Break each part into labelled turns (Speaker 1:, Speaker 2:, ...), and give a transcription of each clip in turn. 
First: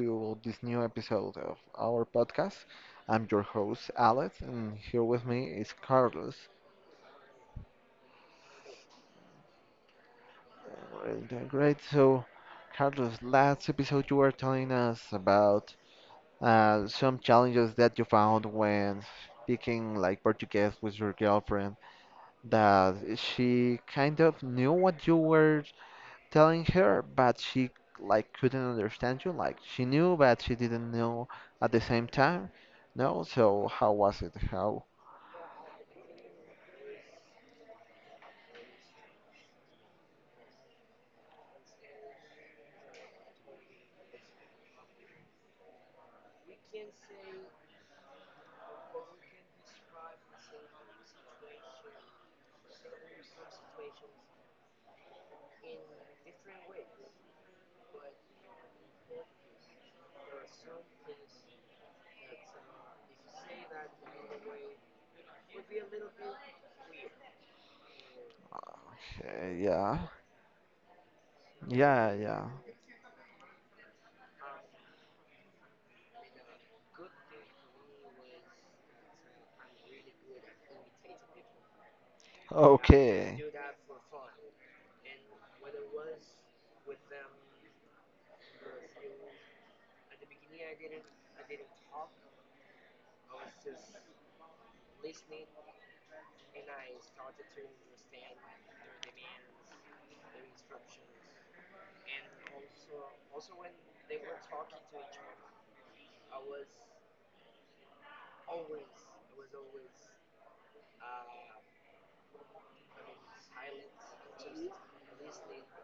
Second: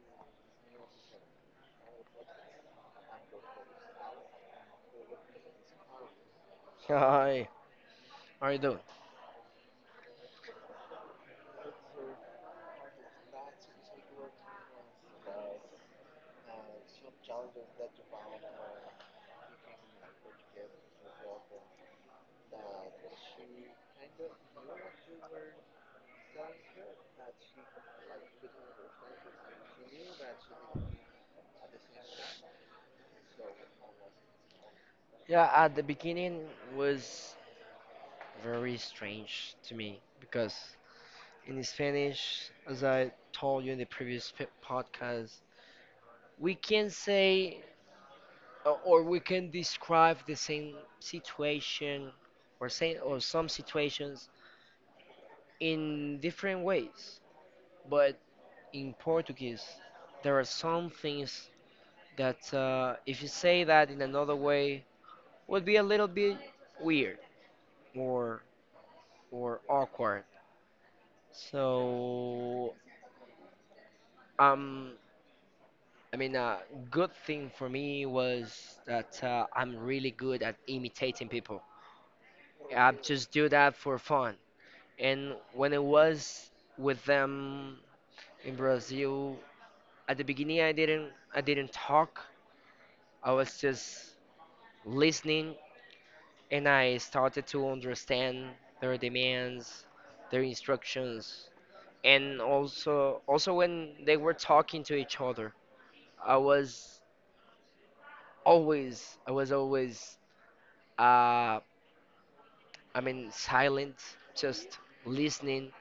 Speaker 1: to this new episode of our podcast. I'm your host, Alex, and here with me is Carlos.
Speaker 2: Hi, I you doing?
Speaker 1: We Great. So, Carlos, last episode you were telling us about some challenges that you found when speaking like Portuguese with your girlfriend, that she kind of knew what you were telling her, but she like couldn't understand you. Like she knew, but she didn't know at the same time. No, so how was it? How?
Speaker 2: Yeah, at the beginning was very strange to me because in Spanish, as I told you in the previous podcast, we can say or we can describe the same situation or say or some situations in different ways. But in Portuguese, there are some things that if you say that in another way would be a little bit weird or.
Speaker 1: Uh,
Speaker 2: or
Speaker 1: yeah,
Speaker 2: awkward.
Speaker 1: yeah, yeah.
Speaker 2: So, um, I mean, a good thing for me was that I'm really good at imitating people. I just
Speaker 1: Okay.
Speaker 2: do that for fun. And when I was with them in Brazil, at the beginning, I didn't talk. I was just listening, and I started to understand their demands, their instructions, and also when they were talking to each other. I was I was always, uh, I mean, silent, just listening.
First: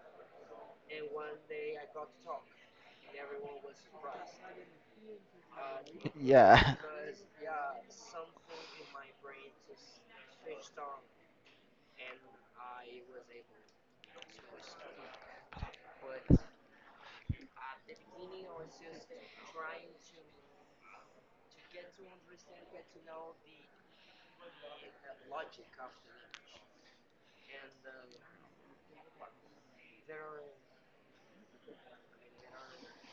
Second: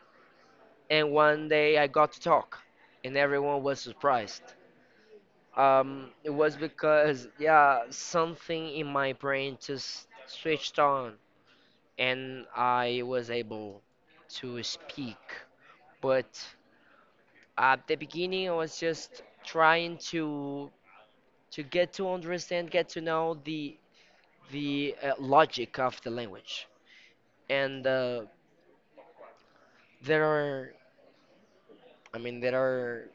Speaker 2: And one day I got to talk, and everyone was surprised. It was
Speaker 1: Yeah.
Speaker 2: because, yeah, something in my brain just switched on, and I was able to speak. But at the beginning, I was just trying to get to understand, get to know the logic of the language, and there are, I mean, there are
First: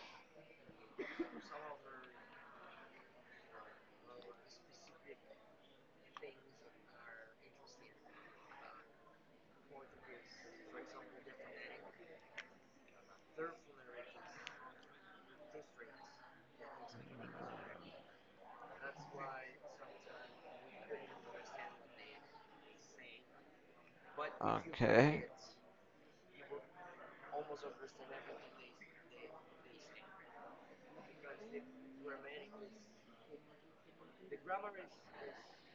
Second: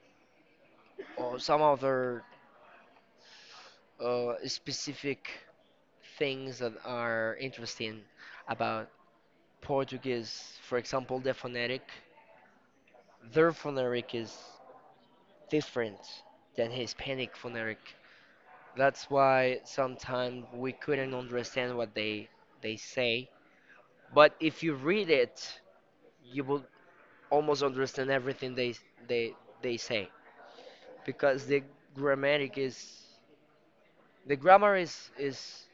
Speaker 2: some other specific things that are interesting about Portuguese. For example, their phonetic is different than Hispanic phonetic. That's why sometimes we couldn't understand what they say, but if you read
Speaker 1: Okay.
Speaker 2: it you will almost understand everything they they say, because the grammatic is The grammar is,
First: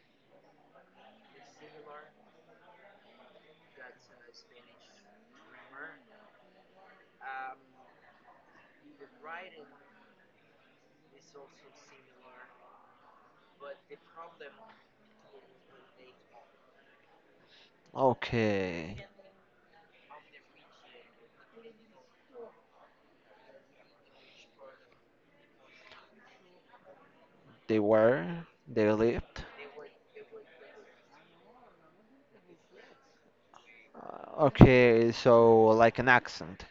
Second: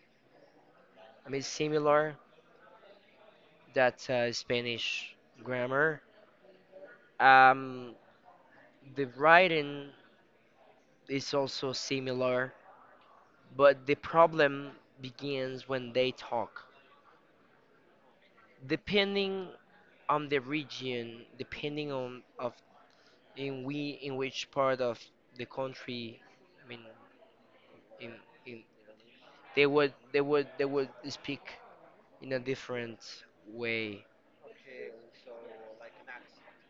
Speaker 2: I mean, similar that Spanish grammar. Um, the writing is also similar, but the problem begins when they talk.
Speaker 1: Okay.
Speaker 2: Depending on the region, depending on of in which part of the country, I mean,
Speaker 1: They
Speaker 2: in
Speaker 1: were.
Speaker 2: in
Speaker 1: They lived.
Speaker 2: they would they would they would speak in a different way.
Speaker 1: Okay, so like an accent.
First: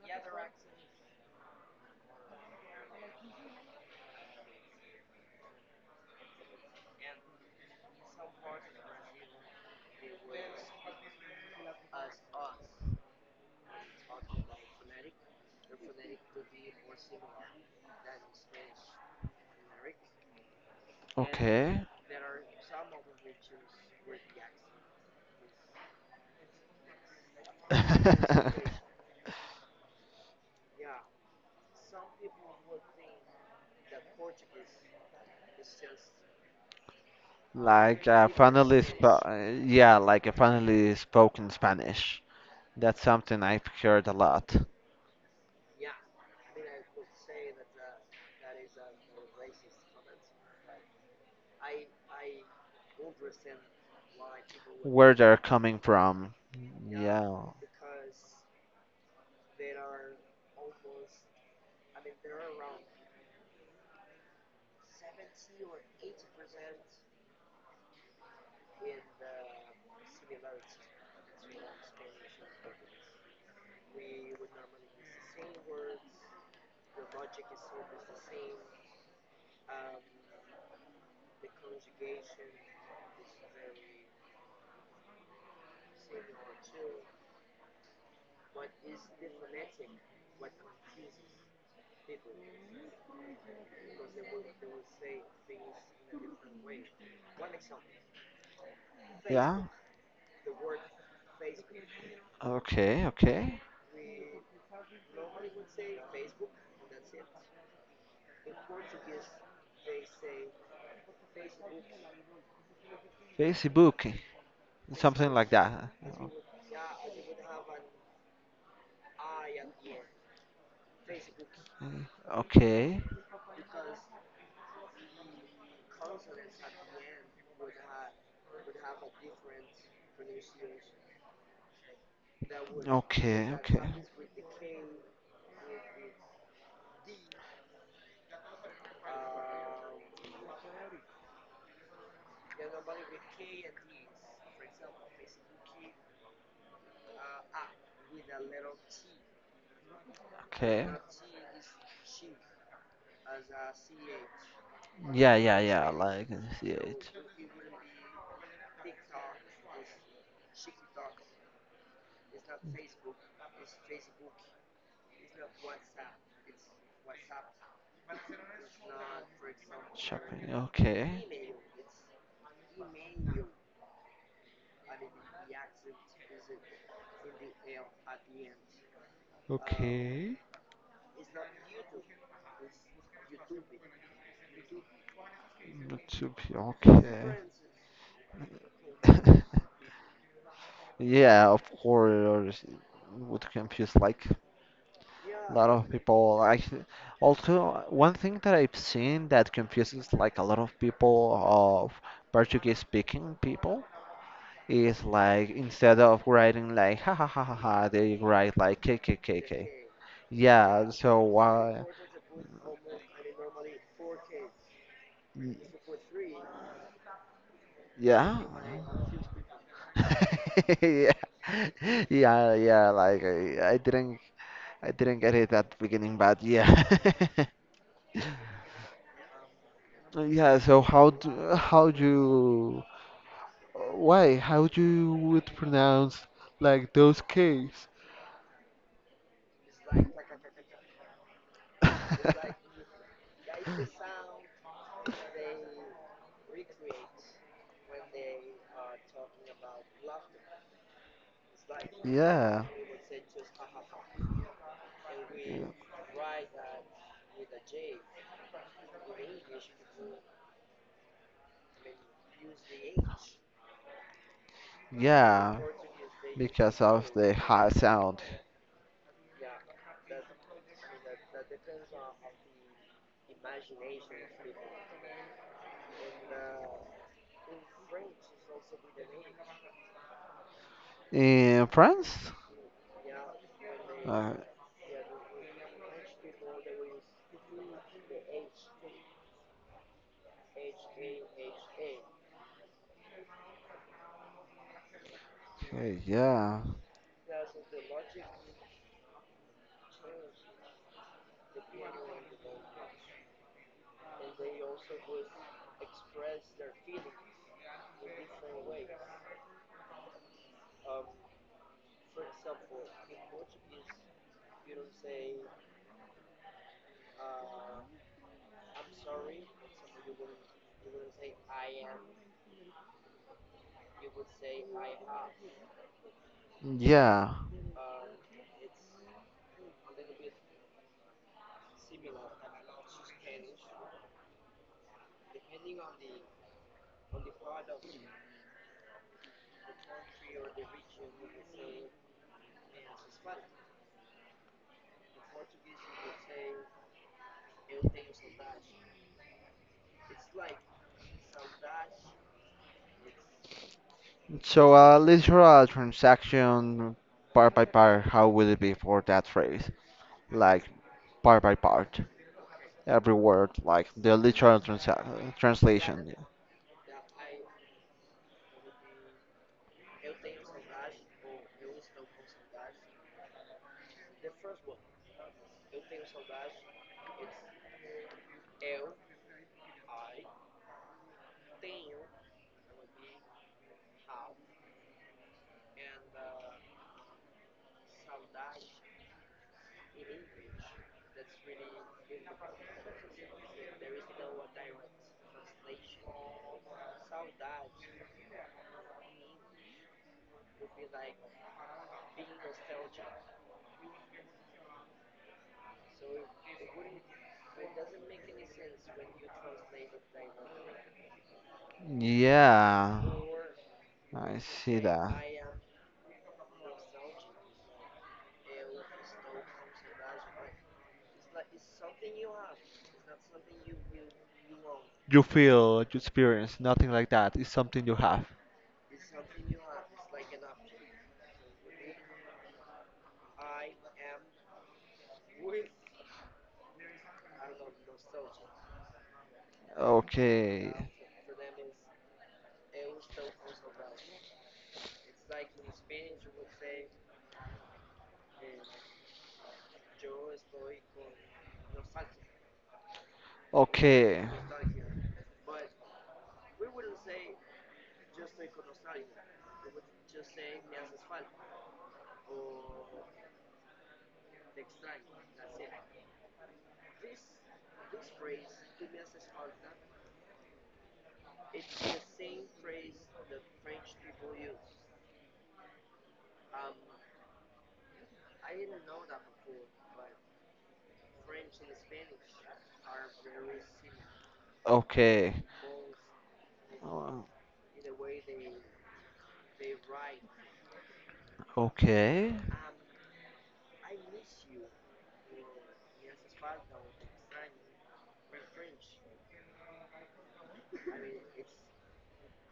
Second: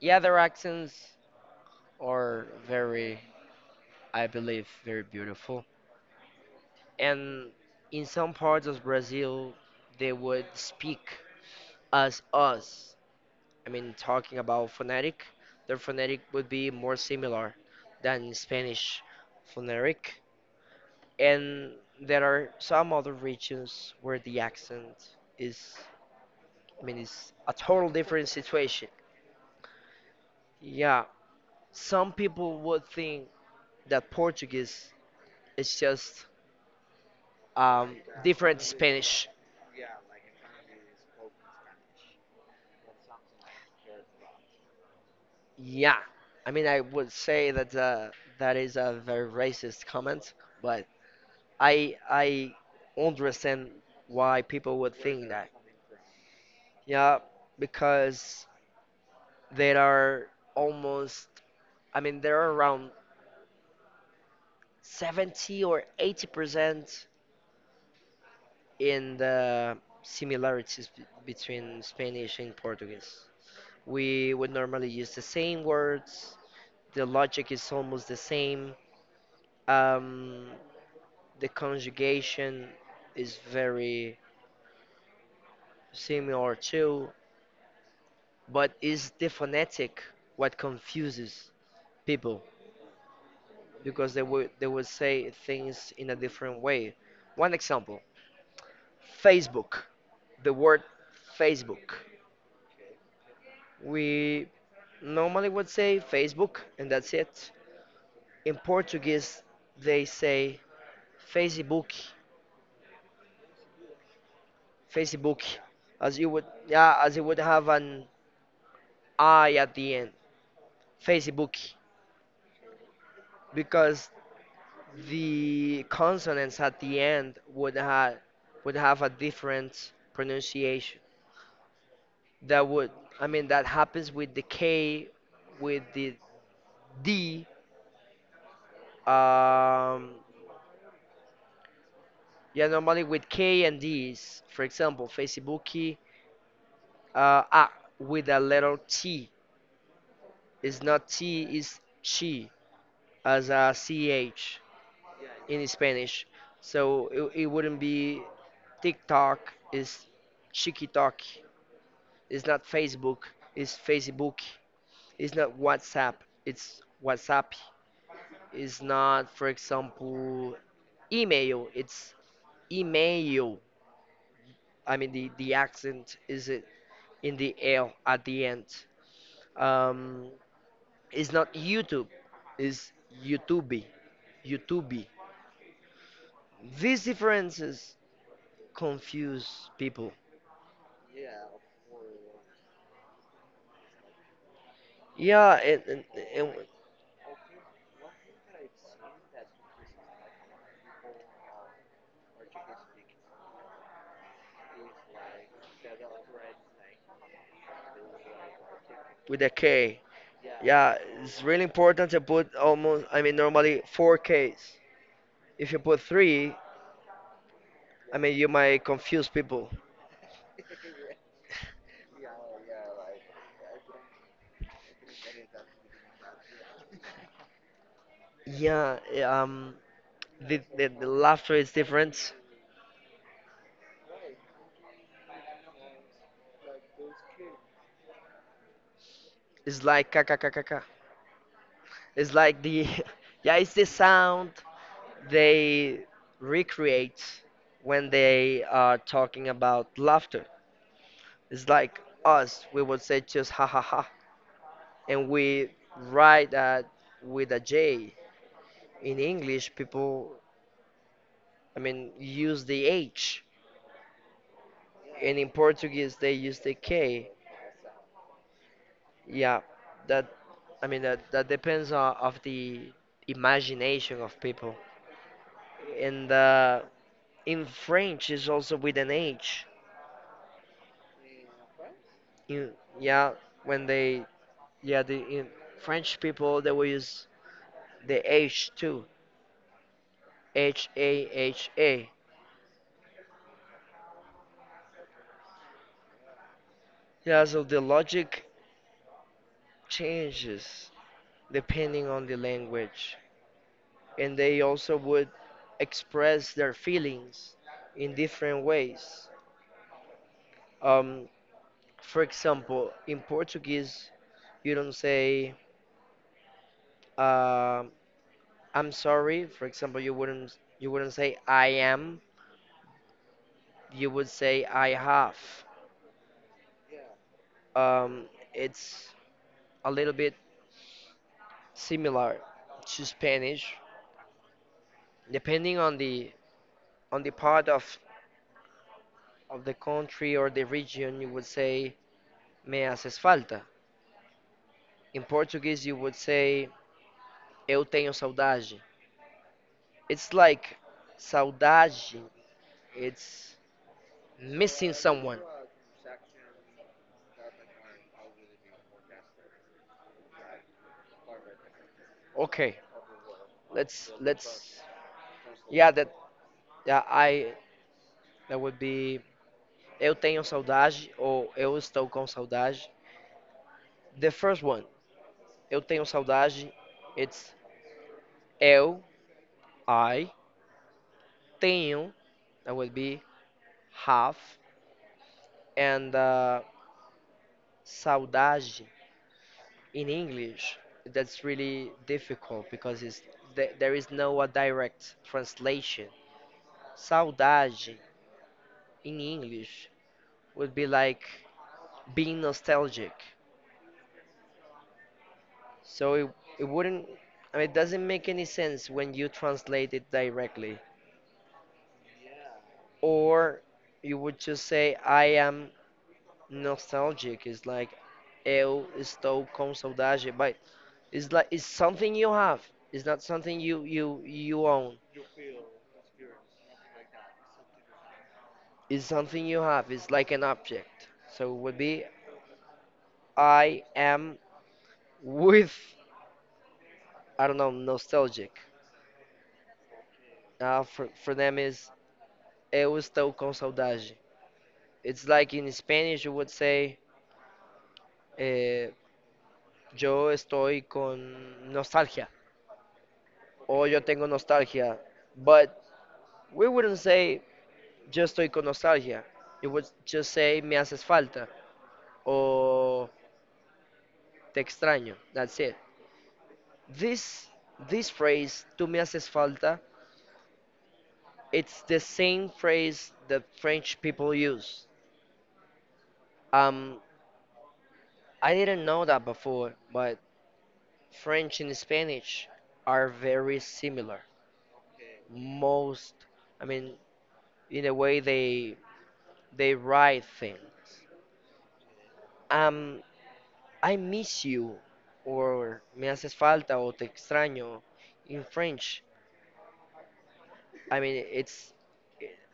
Speaker 2: Yeah, their accents are very, I believe, very beautiful. And in some parts of Brazil, they would speak as us. I mean, talking about phonetic, their phonetic would be more similar than Spanish phonetic. And
Speaker 1: Okay.
Speaker 2: there are some other regions where the accent is, I mean, it's a total different situation. Yeah, some people would think that Portuguese is just um,
Speaker 1: Like
Speaker 2: different Spanish.
Speaker 1: yeah, like a finally spoken Spanish. That's something I've heard a lot.
Speaker 2: Yeah, I mean, I would say that that is a very racist comment, but I understand why people would
Speaker 1: Where
Speaker 2: think
Speaker 1: they're
Speaker 2: that.
Speaker 1: coming from.
Speaker 2: Yeah,
Speaker 1: Yeah.
Speaker 2: because there are almost, I mean, there are around 70 or 80% in the similarities between Spanish and Portuguese. We would normally use the same words. The logic is almost the same. Um, the conjugation is very similar too, but is the phonetic what confuses people because they would say things in a different way. One example,
Speaker 1: Yeah.
Speaker 2: Facebook, the word Facebook.
Speaker 1: Okay, okay.
Speaker 2: We normally would say Facebook and that's it. In Portuguese, they say Facebook,
Speaker 1: Facebook. Something
Speaker 2: Facebook,
Speaker 1: like that.
Speaker 2: as you would, yeah, as you would have an I at the end, Facebook,
Speaker 1: Okay.
Speaker 2: because the consonants at the end would have a different pronunciation. That would I mean
Speaker 1: Okay,
Speaker 2: that
Speaker 1: okay.
Speaker 2: happens with the K, with the D. Um, yeah, normally with K and D's. For example, Facebooki, uh, ah, with a letter T. It's
Speaker 1: Okay.
Speaker 2: not T, it's chi as a ch
Speaker 1: Yeah, yeah,
Speaker 2: in
Speaker 1: yeah.
Speaker 2: Spanish.
Speaker 1: Like, I see
Speaker 2: So
Speaker 1: it.
Speaker 2: it wouldn't be, TikTok is Chikitoki. It's not Facebook. It's Facebook. It's not WhatsApp. It's WhatsApp. It's not, for
Speaker 1: Shopping.
Speaker 2: example,
Speaker 1: Okay.
Speaker 2: email. It's email. I mean, the accent is it in the L at the end. Um,
Speaker 1: Okay.
Speaker 2: it's not YouTube. It's YouTube. YouTube.
Speaker 1: Not to be
Speaker 2: These
Speaker 1: okay.
Speaker 2: differences confuse people.
Speaker 1: Yeah, of course, with confuse like a
Speaker 2: Yeah,
Speaker 1: lot
Speaker 2: and,
Speaker 1: of
Speaker 2: and,
Speaker 1: people.
Speaker 2: and
Speaker 1: Like, also one thing that I've seen that confuses like a lot of people of Portuguese speaking people is like instead of writing like ha ha ha ha ha, they write like k k k
Speaker 2: with a
Speaker 1: k.
Speaker 2: K.
Speaker 1: Yeah,
Speaker 2: Yeah,
Speaker 1: so
Speaker 2: it's really
Speaker 1: why?
Speaker 2: important to put almost, I mean, normally four Ks. If you put three, I mean,
Speaker 1: Yeah.
Speaker 2: you might confuse people.
Speaker 1: Yeah, yeah, yeah. Like I didn't, I didn't get it at the beginning, but yeah,
Speaker 2: Yeah, um,
Speaker 1: yeah.
Speaker 2: the,
Speaker 1: So
Speaker 2: the, the laughter is
Speaker 1: how do
Speaker 2: different.
Speaker 1: you, why, how do you would pronounce like those K's?
Speaker 2: It's like ka ka ka ka ka. It's like yeah, it's the sound they recreate when they are talking about laughter. It's like
Speaker 1: Yeah,
Speaker 2: us, we would say just ha ha ha, and we write that with a J. In English, people, I mean, use the H, and in
Speaker 1: yeah,
Speaker 2: Portuguese, they use the
Speaker 1: because of
Speaker 2: K.
Speaker 1: the high sound
Speaker 2: Yeah, that I mean that depends on of the imagination of people. And in French is also with an H.
Speaker 1: in France.
Speaker 2: In, yeah, when they
Speaker 1: Uh,
Speaker 2: yeah, the in French people they will use the H too. haha.
Speaker 1: okay, yeah,
Speaker 2: Yeah, so the logic changes depending on the language, and they also would express their feelings in different ways. Um, for example, in Portuguese, you don't say, Um, I'm sorry. For example, you wouldn't say I am. You would say I have.
Speaker 1: yeah.
Speaker 2: Um, it's a little bit similar to Spanish, depending on the part of the country or the region. You would say me haces falta. In Portuguese, you would say eu tenho saudade. It's like saudade. It's
Speaker 1: So
Speaker 2: missing
Speaker 1: let's
Speaker 2: someone.
Speaker 1: draw a literal transaction part by part, how will it be for that phrase? Like part by part,
Speaker 2: Okay.
Speaker 1: every word, like the literal
Speaker 2: Let's yeah that
Speaker 1: translation.
Speaker 2: yeah I That would be Eu Tenho Saudade or Eu Estou Com Saudade. The first one, Eu Tenho Saudade, it's Eu, I, Tenho, that would be have, and Saudade in English, that's really difficult because there is no a direct translation. Saudade in English would be like being nostalgic. So it wouldn't, I mean, it doesn't make any sense when you translate it directly.
Speaker 1: Yeah,
Speaker 2: Or you would
Speaker 1: I
Speaker 2: just
Speaker 1: see
Speaker 2: say, I
Speaker 1: that.
Speaker 2: am nostalgic. It's like, eu estou com saudade. But it's like, it's something you have. It's not something you own.
Speaker 1: You feel, you experience, nothing like that. It's something you have.
Speaker 2: It's something you have. It's like an object. So it would be, I am with, I don't know, nostalgic.
Speaker 1: Okay,
Speaker 2: For them is, eu estou com saudade. It's like in Spanish, you would say, uh, yo estoy con nostalgia o yo
Speaker 1: okay,
Speaker 2: tengo nostalgia. But we wouldn't say yo estoy con nostalgia. It would just say me haces falta o te extraño. That's it. This this phrase tú me haces falta. It's the same phrase that French people use. Um, I didn't know that before, but French and Spanish are very similar.
Speaker 1: okay,
Speaker 2: Most, I mean,
Speaker 1: uh,
Speaker 2: in a way they the right things.
Speaker 1: okay,
Speaker 2: Um, I miss you, or me haces falta, o te extraño in French. I mean, it's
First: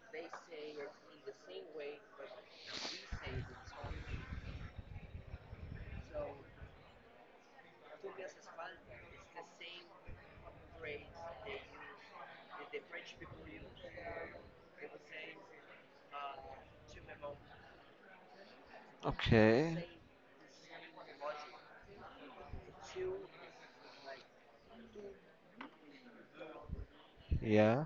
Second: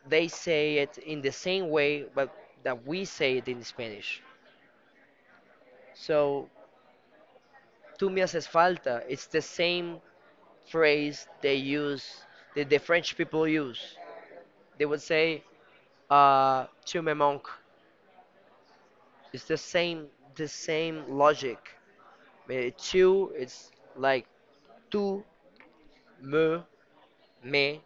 Speaker 2: they say it in the same way, but that we say it in Spanish. So, tú me haces falta, it's the same phrase they use, that the French people use. They would say, tu me manques. It's
Speaker 1: okay.
Speaker 2: the same logic. Tu, it's like tu me me
Speaker 1: Yeah.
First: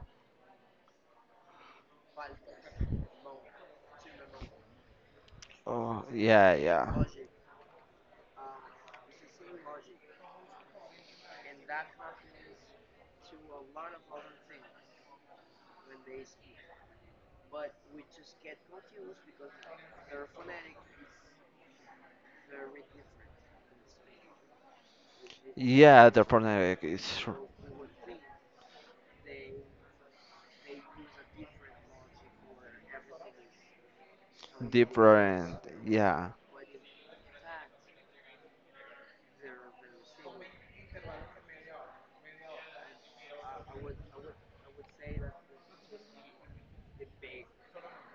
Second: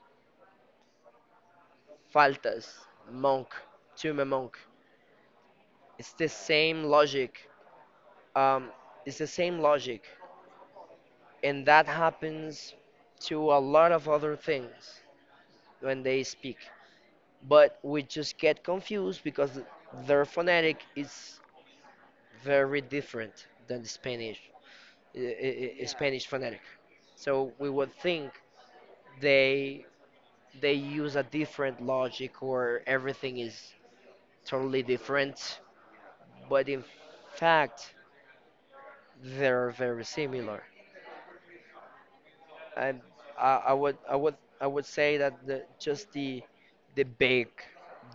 Speaker 2: faltas, monk, tú me monk.
Speaker 1: Oh,
Speaker 2: It's the
Speaker 1: yeah,
Speaker 2: same
Speaker 1: yeah.
Speaker 2: logic. Um, it's the same logic, and that happens to a lot of other things when they speak. But we just get confused because their phonetic is very different than Spanish,
Speaker 1: Yeah, the
Speaker 2: Spanish phonetic.
Speaker 1: partner is
Speaker 2: So we would think they they use a different logic or everything is totally
Speaker 1: different.
Speaker 2: different,
Speaker 1: Yeah,
Speaker 2: but in fact they're very similar, and I, I would I would I would say that just the big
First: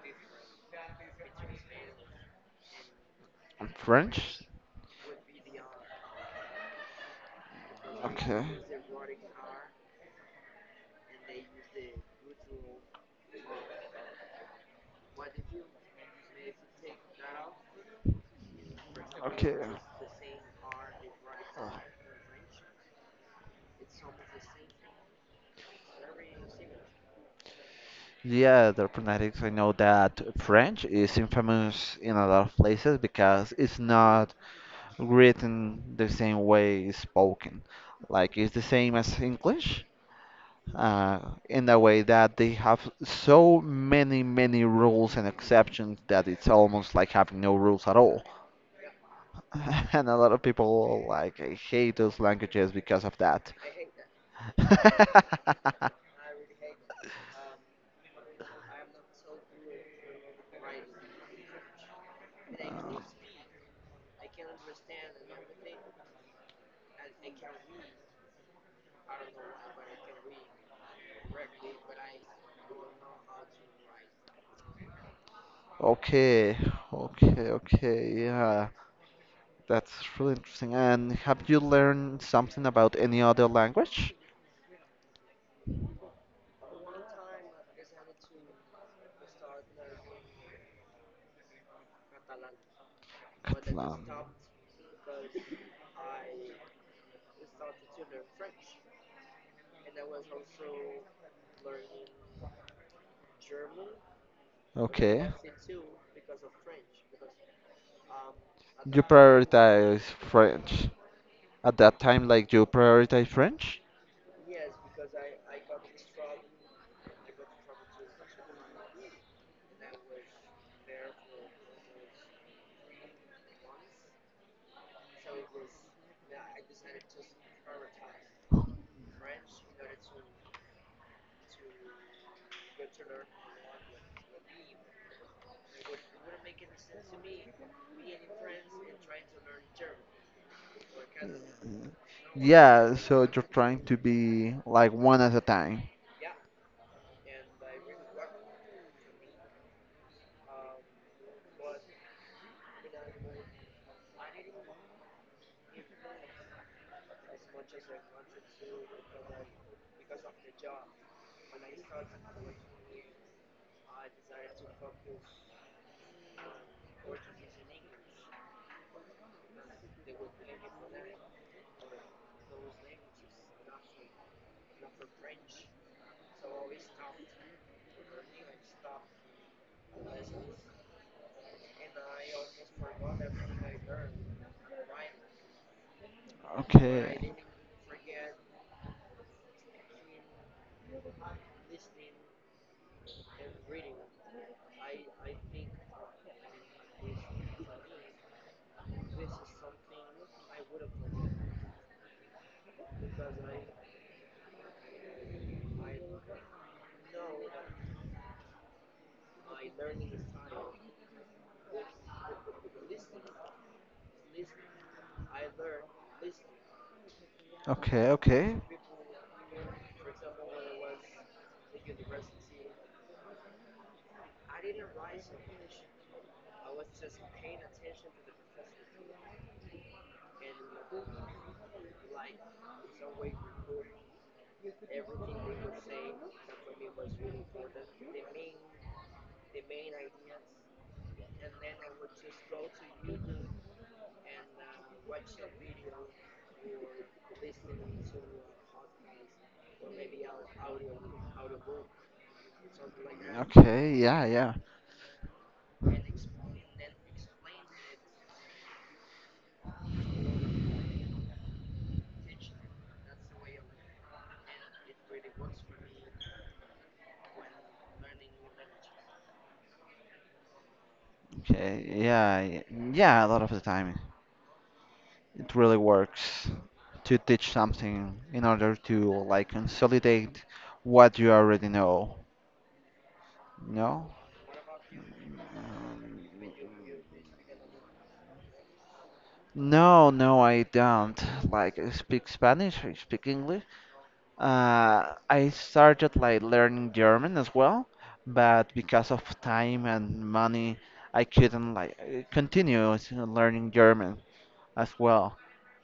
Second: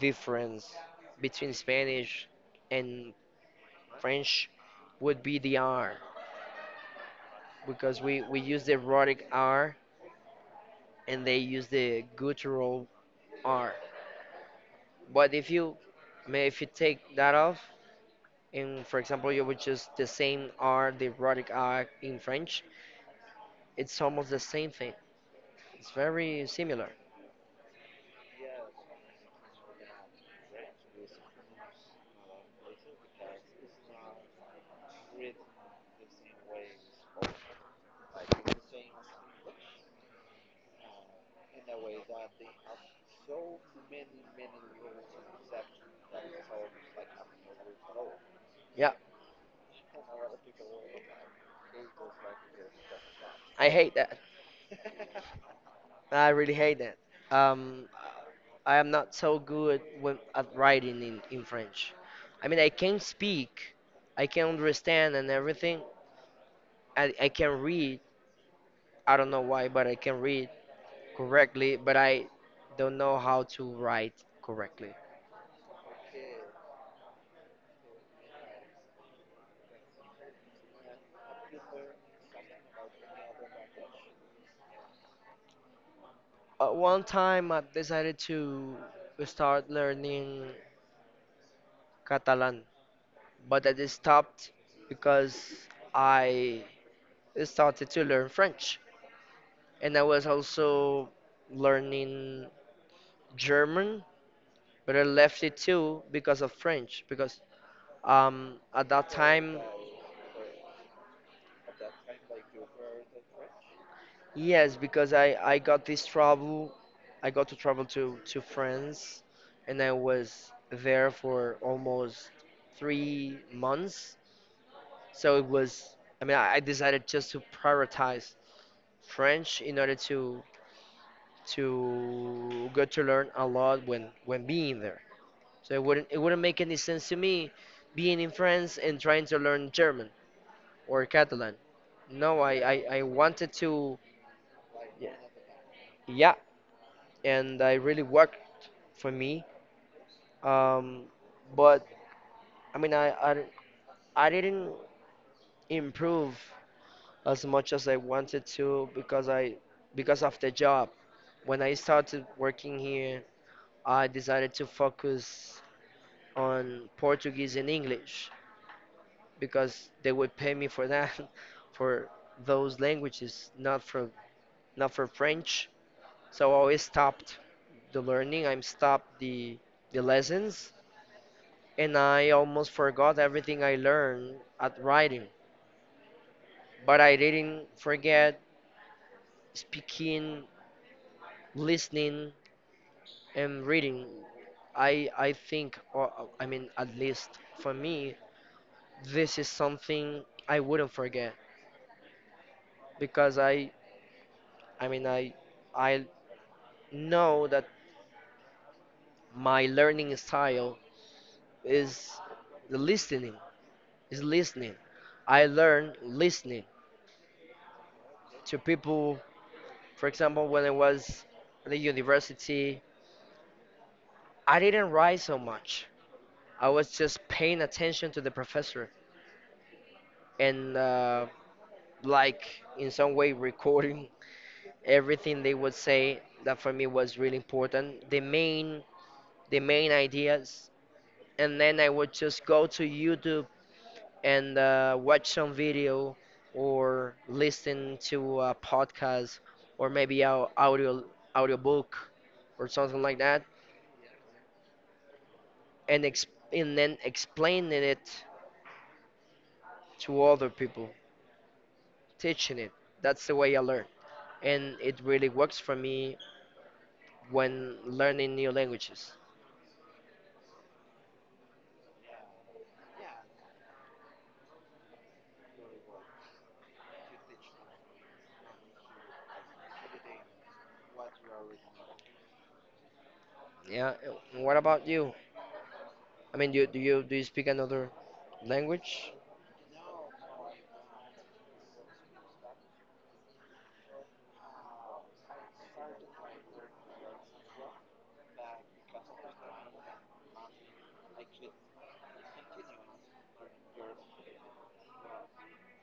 Speaker 2: difference between Spanish and
Speaker 1: French.
Speaker 2: French would be the R, because we use the erotic R and they use the guttural R. But if you take that off and for example you would just the same R, the erotic R in French, it's almost the same thing. It's very similar.
Speaker 1: Yeah, the phonetics. I know that French is infamous in a lot of places because it's not written the same way it's spoken. Like it's the same as English, uh, in a way that they have so many, many rules and exceptions that it's almost like having no rules at all.
Speaker 2: Yeah,
Speaker 1: And a lot of people like hate those languages because of that.
Speaker 2: I hate that. I really hate that. Um, I am not so good at writing in French. I mean, I can speak, I can understand and everything. I can read. I don't know why, but I can read correctly, but I don't know how to write correctly.
Speaker 1: Okay, okay, okay. Yeah, that's really interesting. And have you learned something about any other language?
Speaker 2: At one time, I decided to start learning Catalan, but I just
Speaker 1: Catalan.
Speaker 2: stopped because I started to learn French. And I was also learning German, but I
Speaker 1: Okay.
Speaker 2: left it
Speaker 1: You
Speaker 2: too because of French. Because at that time,
Speaker 1: prioritize French. At that time, like you prioritize French?
Speaker 2: yes, because I got this trouble, I got to travel to France, and I was there for almost 3 months. So it was, I mean, I decided just to prioritize French in order to get to learn a lot when being there. So it wouldn't make any sense to me being in France and trying to learn German or Catalan. No, I, I,
Speaker 1: Yeah,
Speaker 2: I
Speaker 1: so you're
Speaker 2: wanted
Speaker 1: trying
Speaker 2: to
Speaker 1: to be like
Speaker 2: yeah,
Speaker 1: one at a time.
Speaker 2: yeah, and I really worked for me. Um, but I mean I didn't improve as much as I wanted to, because of the job. When I started working here, I decided to focus on Portuguese and English, because they would pay me for that for those languages, not for French. So I always stopped the learning, I'm stopped the lessons, and I almost forgot everything I learned at writing. But I
Speaker 1: Okay.
Speaker 2: didn't forget speaking, listening, and reading. I think, or I mean, at least for me, this is something I wouldn't forget because I mean, I know that my learning style is the listening is listening. I learn listening
Speaker 1: Okay, okay.
Speaker 2: to people. For example, when I was at the university, I didn't write so much, I was just paying attention to the professor, and like in some way recording everything they would say, that for me was really important, the main ideas. And then I would just go to youtube and watch some video or listen to a podcast or maybe a audiobook or something like that.
Speaker 1: Okay, yeah, yeah.
Speaker 2: And and then explaining it to other people, teaching it, that's the way I learn, and it really works for me when learning new languages.
Speaker 1: Okay, yeah, yeah, a lot of the time it really works to teach something in order to like consolidate what you already know, you
Speaker 2: Yeah,
Speaker 1: know?
Speaker 2: and what about you?
Speaker 1: Um,
Speaker 2: I mean, do you speak another language?
Speaker 1: No, no, I don't. Like, I speak Spanish, I speak English. I started like learning German as well, but because of time and money, I couldn't like continue learning German as well.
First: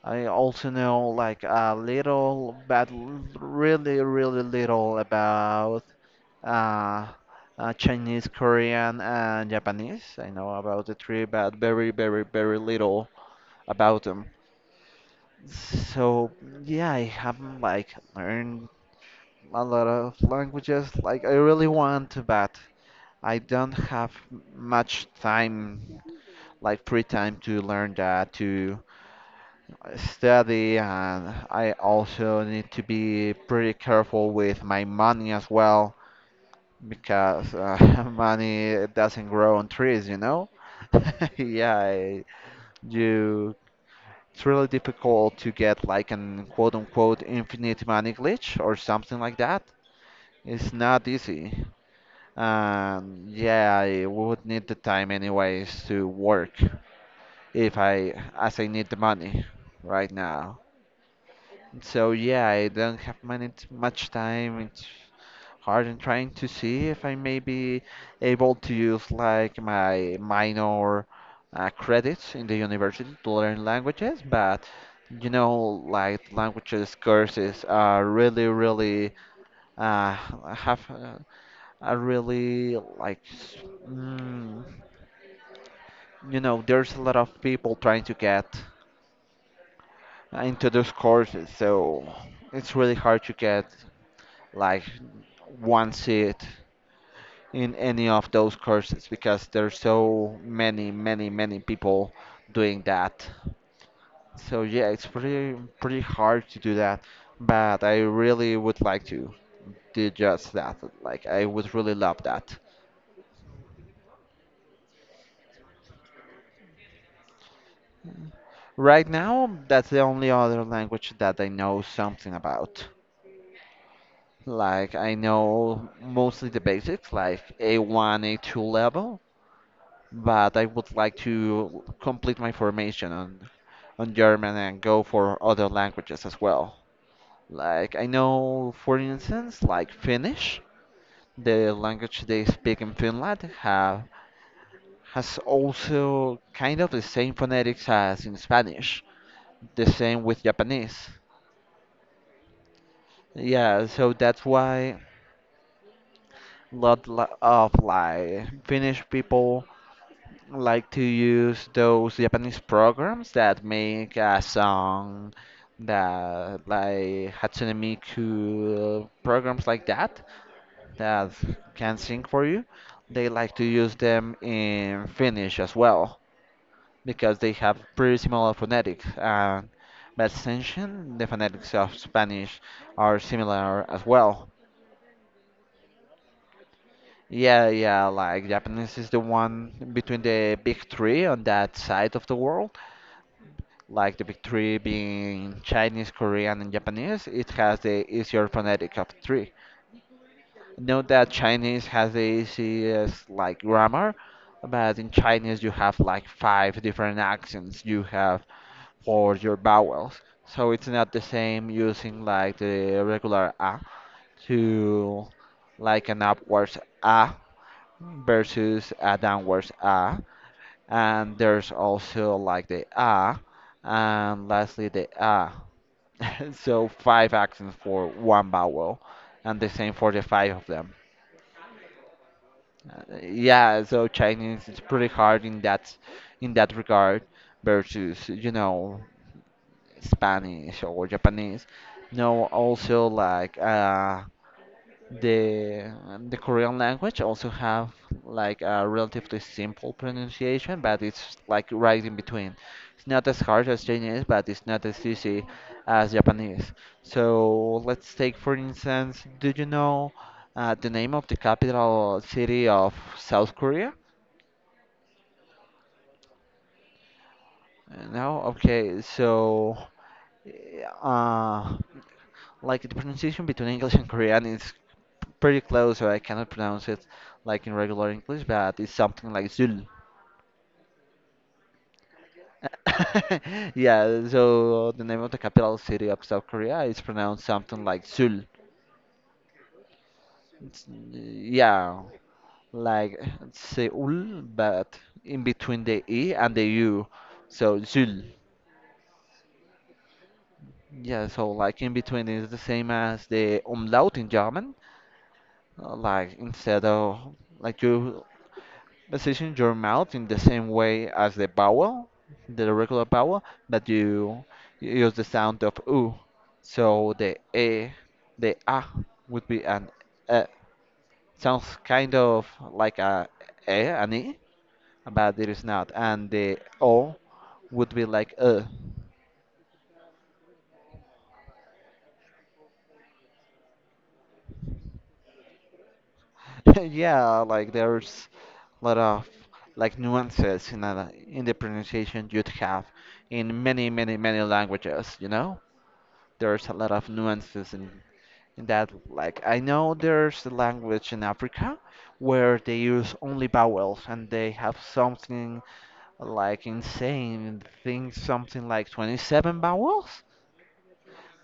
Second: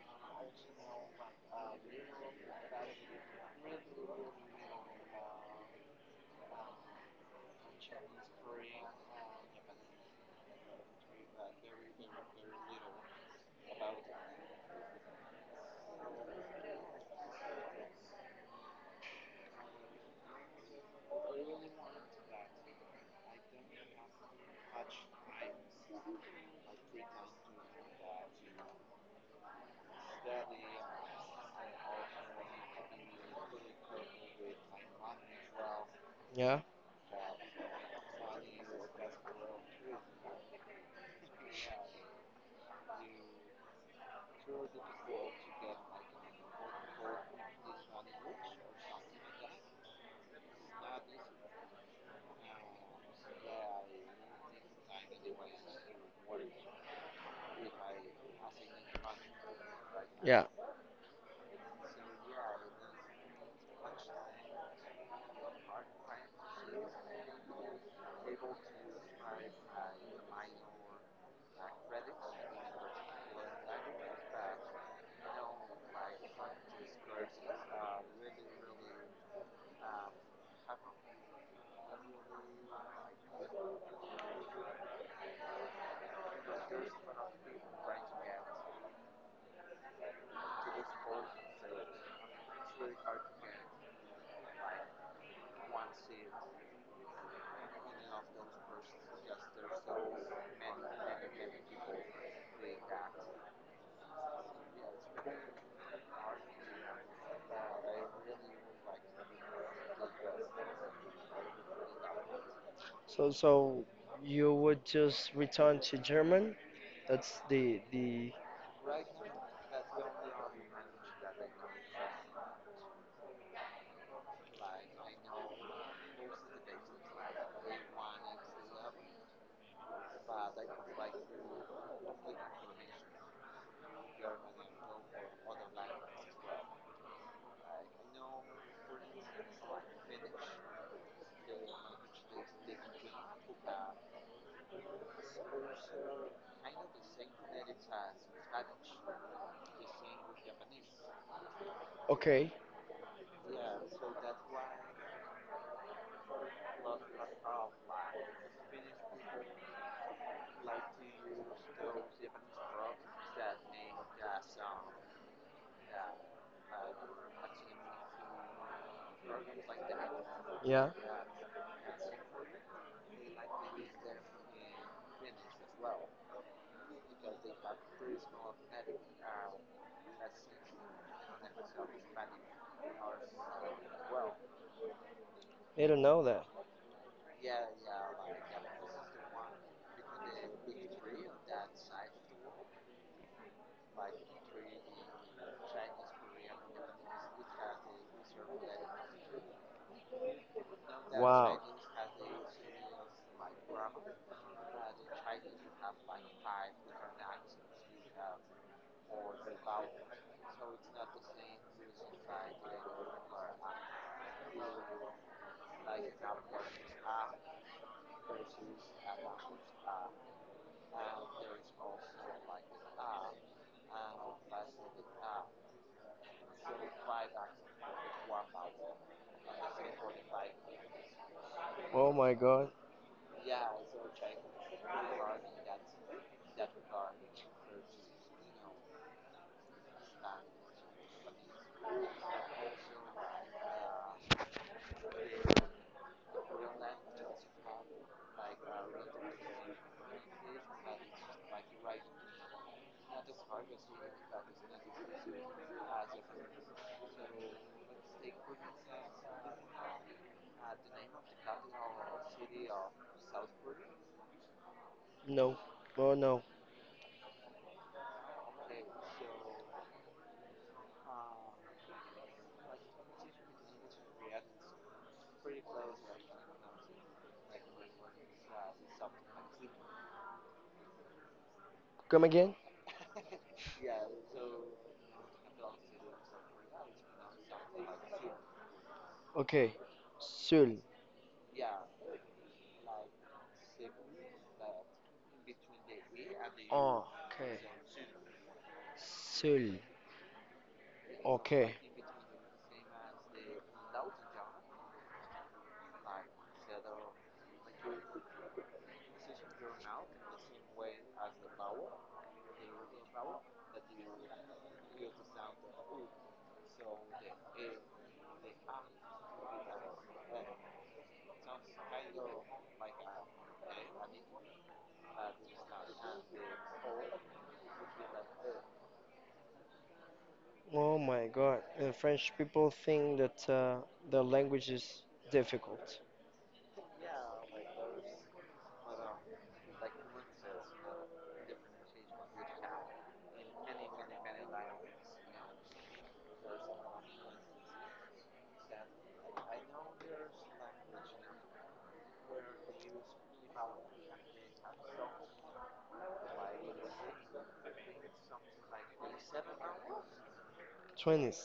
Speaker 1: I also know like a little, but really, really little about uh, Chinese, Korean, and Japanese. I know about the three, but very, very, very little about them. So yeah, I haven't like learned a lot of languages. Like I really want to, but I don't have much time, like free time to learn that, to study, and I also need to be pretty careful with my money as well,
Speaker 2: Yeah,
Speaker 1: because money doesn't grow on trees, you know? Yeah, you it's really difficult to get like an quote unquote infinite money glitch or something like that. It's not easy. And yeah, I would need the time anyways to work if I as I need the money right
Speaker 2: yeah.
Speaker 1: now. So yeah, I don't have many much time. It's hard and trying to see if I may be able to use like my minor credits in the university to learn languages, but you know, like languages courses are really, really uh, have are really like mm, you know, there's a lot of people trying to get into those courses, so it's really hard to get like one seat in any of those courses because there's so many, many, many people doing that. So yeah, it's pretty hard to do that, but I really would like to do just that. Like I would really love that.
Speaker 2: So, you would just return to German? That's the
Speaker 1: Right now, that's the only other language that I know something about. Like I know mostly the basics, like A1, A2 level, but I would like to complete my formation on German and go for other languages as well. Like I know, for instance, like Finnish, the language they speak in Finland have has also kind of the same phonetics as in Spanish, the same with Japanese.
Speaker 2: Okay,
Speaker 1: Yeah, so that's why lot of like Finnish people I like to use those Japanese programs that make a song that like Hatsune Miku programs like that
Speaker 2: yeah.
Speaker 1: that can sing for you. They like to use them in Finnish as well because they have pretty similar phonetics, and by extension the phonetics of Spanish are similar as well.
Speaker 2: I don't know that.
Speaker 1: Yeah, yeah, like Japanese is the one between the big three on that side of the world, like the big three being Chinese, Korean, and Japanese, it has the easier phonetic of three. Note that
Speaker 2: Wow.
Speaker 1: Chinese has the easiest like grammar, but in Chinese you have like five different accents you have for your vowels. So it's not the same using like the regular a to like an upwards a versus a downwards a. And there's also like the a and lastly the a. So five accents for one vowel, and the same for the five of them.
Speaker 2: Oh my God.
Speaker 1: Yeah, so Chinese is pretty hard in that regard versus, you know, Spanish or Japanese. No, also like The the Korean language also have like a relatively simple pronunciation, but it's like right in between. It's not as hard as Chinese, but it's not as easy as Japanese. So let's take for instance, do you know the name of the capital city of South Korea?
Speaker 2: No. Oh no.
Speaker 1: No? Okay, so uh, like the pronunciation between English and Korean is pretty close, so I cannot pronounce it like in regular English, but it's something like Zul.
Speaker 2: Come again?
Speaker 1: Yeah, so the name of the capital city of South Korea is pronounced something like Seoul.
Speaker 2: Okay. Seoul.
Speaker 1: It's- Yeah, like Seoul, but in between the E and the
Speaker 2: Oh,
Speaker 1: U.
Speaker 2: okay.
Speaker 1: So Seoul.
Speaker 2: Seoul.
Speaker 1: Yeah, so
Speaker 2: Okay.
Speaker 1: like in between is the same as the umlaut in German. Like instead of like you position your mouth in the same way as the vowel, the regular vowel, but you use the sound of u. So the e, the a would be an e. Sounds kind of like a e, an e, but it is not. And the o would be like a.
Speaker 2: Oh my God, and French people think that their language is difficult.
Speaker 1: Yeah, like there's a lot of like nuances in a, in the pronunciation you'd have in many, many, many languages, you know? There's a lot of nuances in that, like I know there's a language in Africa where they use only vowels and they have something like insane things, something like 27 vowels.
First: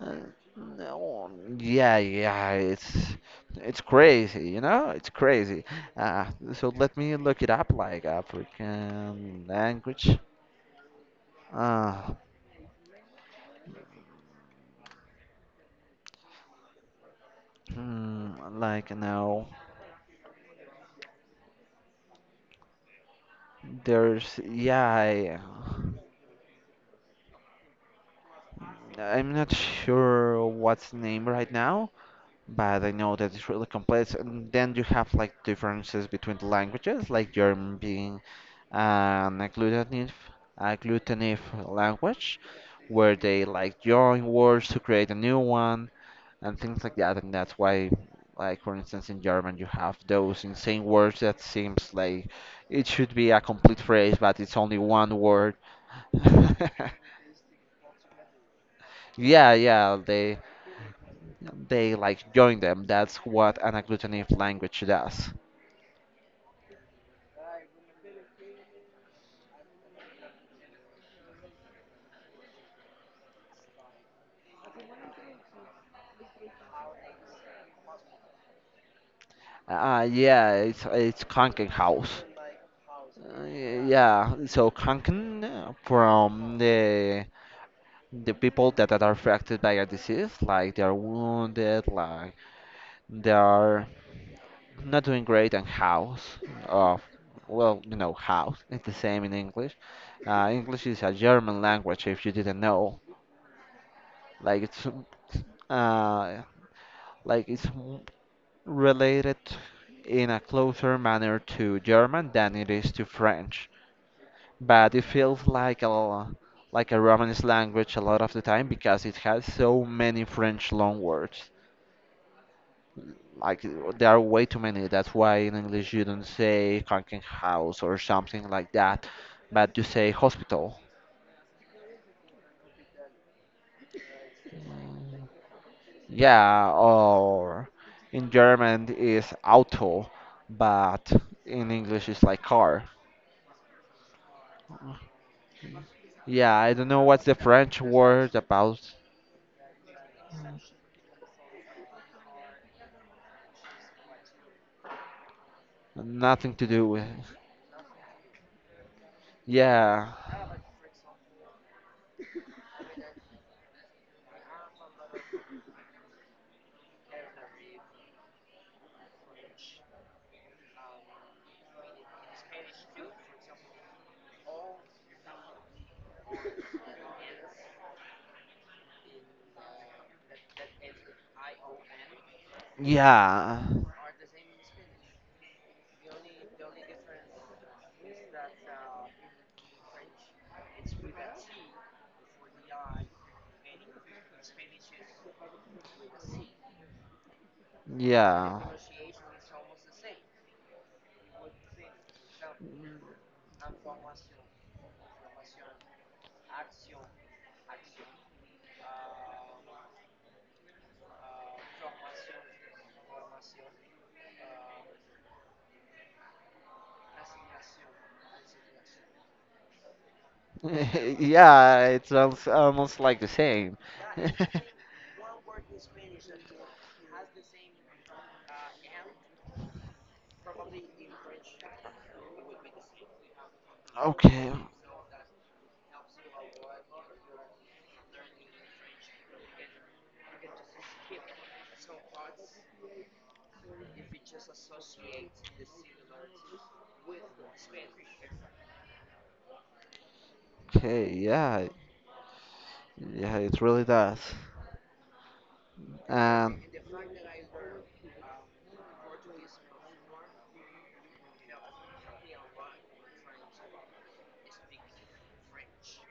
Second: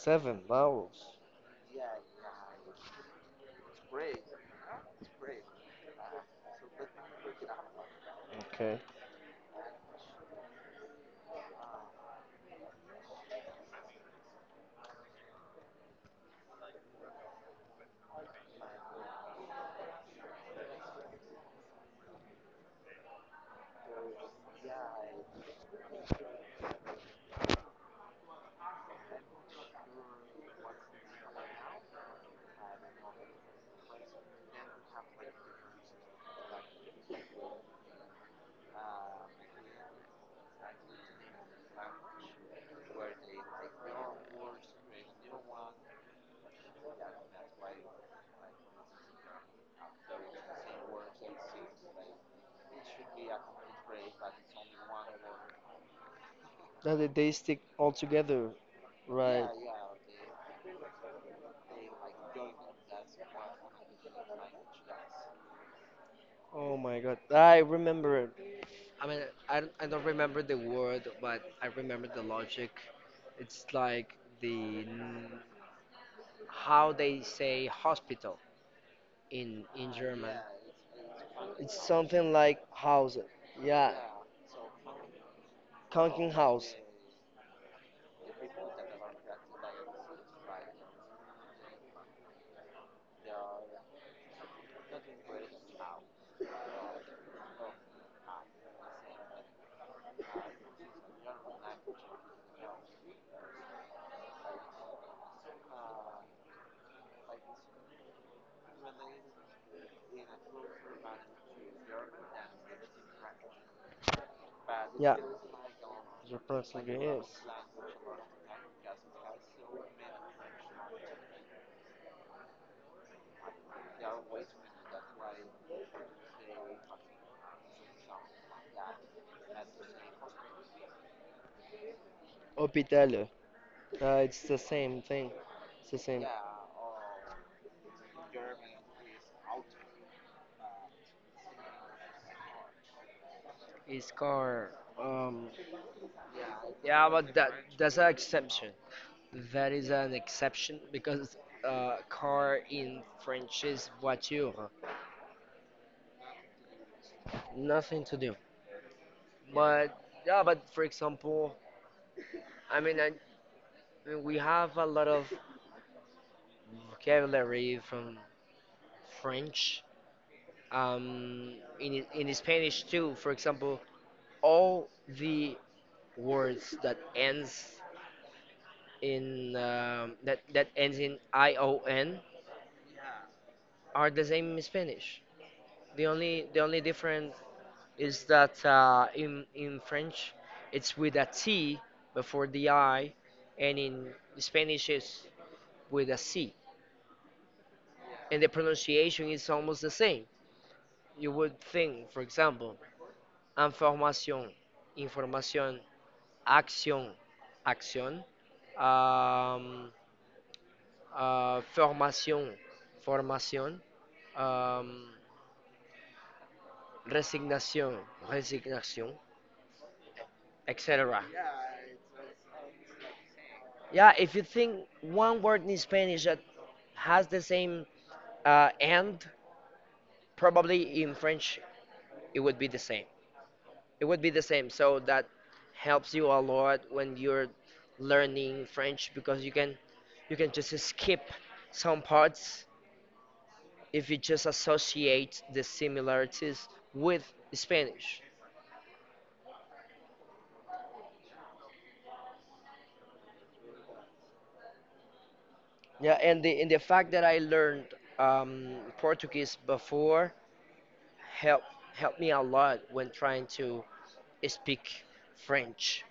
Speaker 1: Uh,
Speaker 2: vowels.
Speaker 1: no, yeah, yeah, it's crazy, you know? It's crazy. Uh, so let me look it up, like
Speaker 2: Okay.
Speaker 1: African language. Uh, hmm, like no, there's yeah. I, I'm not sure what's the name right now, but I know that it's really complex. And then you have like differences between the languages, like German being an agglutinative language, where they like join words to create a new one and things like that. And that's why, like for instance, in German you have those insane words that seems like it should be a complete phrase, but it's only one word.
Speaker 2: That they stick all together, right?
Speaker 1: Yeah, yeah, they like join them. That's what an agglutinative language does.
Speaker 2: Oh my God, I remember it. I mean, I don't remember the word, but I remember the logic. It's like the n- how they say hospital in German.
Speaker 1: Yeah, it's Kanken
Speaker 2: It's
Speaker 1: house.
Speaker 2: something like house. Yeah,
Speaker 1: Yeah, so Kanken from
Speaker 2: Krankenhaus.
Speaker 1: the people that are affected by a disease, like they are wounded, like they are not doing great, and house of, well, you know, house. It's the same in English. English is a German language, if you didn't know. Like it's uh, like it's related in a closer manner to German than it is to French, but it
Speaker 2: Yeah,
Speaker 1: feels like a
Speaker 2: the person is
Speaker 1: Romance language a lot of the time because it has so many French loan words. Like there are way too many. That's why in English you don't say "cranking house" or something like that, but you say hospital.
Speaker 2: Hospital. It's the same thing. It's the same.
Speaker 1: Yeah, or in German is Auto, but in English it's like car.
Speaker 2: It's car. Um,
Speaker 1: Yeah, I don't know
Speaker 2: Yeah,
Speaker 1: what's the
Speaker 2: but that
Speaker 1: French
Speaker 2: that's an
Speaker 1: word
Speaker 2: exception.
Speaker 1: about.
Speaker 2: That is an exception because car in French is voiture.
Speaker 1: Nothing to do with.
Speaker 2: Nothing to do. But,
Speaker 1: Yeah.
Speaker 2: yeah, but for example, I mean, I mean, we have a lot of vocabulary from French, um, in Spanish too. For example, all the words that ends in that that ends in ION
Speaker 1: Yeah.
Speaker 2: are the same in Spanish. The only difference is that in French it's with a T before the I, and in Spanish it's with a C. And the
Speaker 1: Yeah.
Speaker 2: pronunciation is almost the same. You would think, for example, información, información, acción, acción, am, formación, formación, am, resignación, resignación, etc.
Speaker 1: Yeah, it's almost, almost like the same.
Speaker 2: Yeah, if you think one word in Spanish that has the same end, probably in French it would be the same. It would be the
Speaker 1: Okay.
Speaker 2: same. So that helps you a lot when you're learning French because you can just skip some parts if you just associate the similarities with Spanish.
Speaker 1: Okay, yeah. Yeah, it really does.
Speaker 2: Yeah, and the
Speaker 1: And
Speaker 2: and the fact that I learned um, Portuguese before helped helped me a lot when trying to speak French.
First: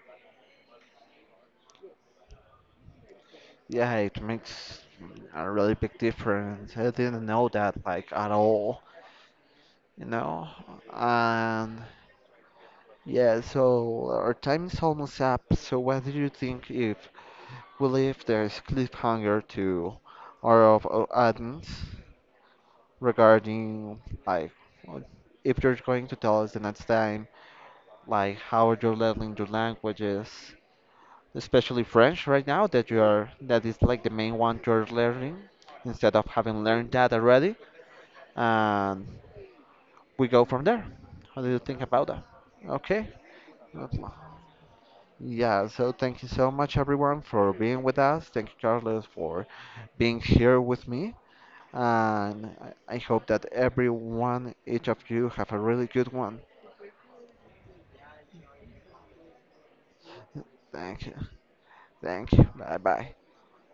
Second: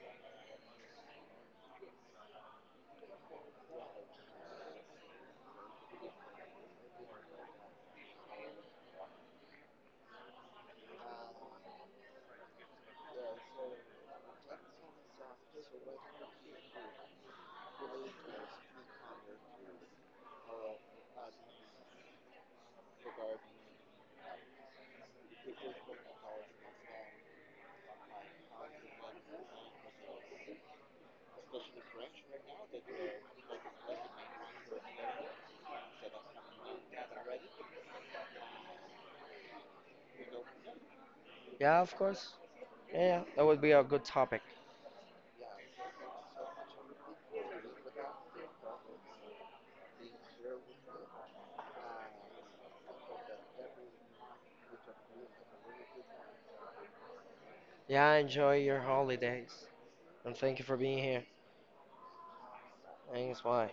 Speaker 1: yeah, it makes a really big difference. I didn't know that like at all, you know? And yeah, so our time is almost up. So what do you think if we leave this cliffhanger to our audience regarding, like, well, if you're going to tell us the next time like how you're learning your languages, especially French right now that you are that is like the main one you're learning instead of having learned that already, and we go from there. How do you think
Speaker 2: Yeah, of
Speaker 1: about that?
Speaker 2: course.
Speaker 1: Okay.
Speaker 2: Yeah, that would be a
Speaker 1: that's
Speaker 2: good
Speaker 1: m-
Speaker 2: topic.
Speaker 1: Yeah, so thank you so much everyone for being with us. Thank you, Carlos, for being here with me, and I hope that everyone, each of you, have a really good one.
Speaker 2: Yeah, enjoy your holidays and thank you for being
Speaker 1: Thank you.
Speaker 2: here.
Speaker 1: Thank you. Bye bye.
Speaker 2: Thanks, bye.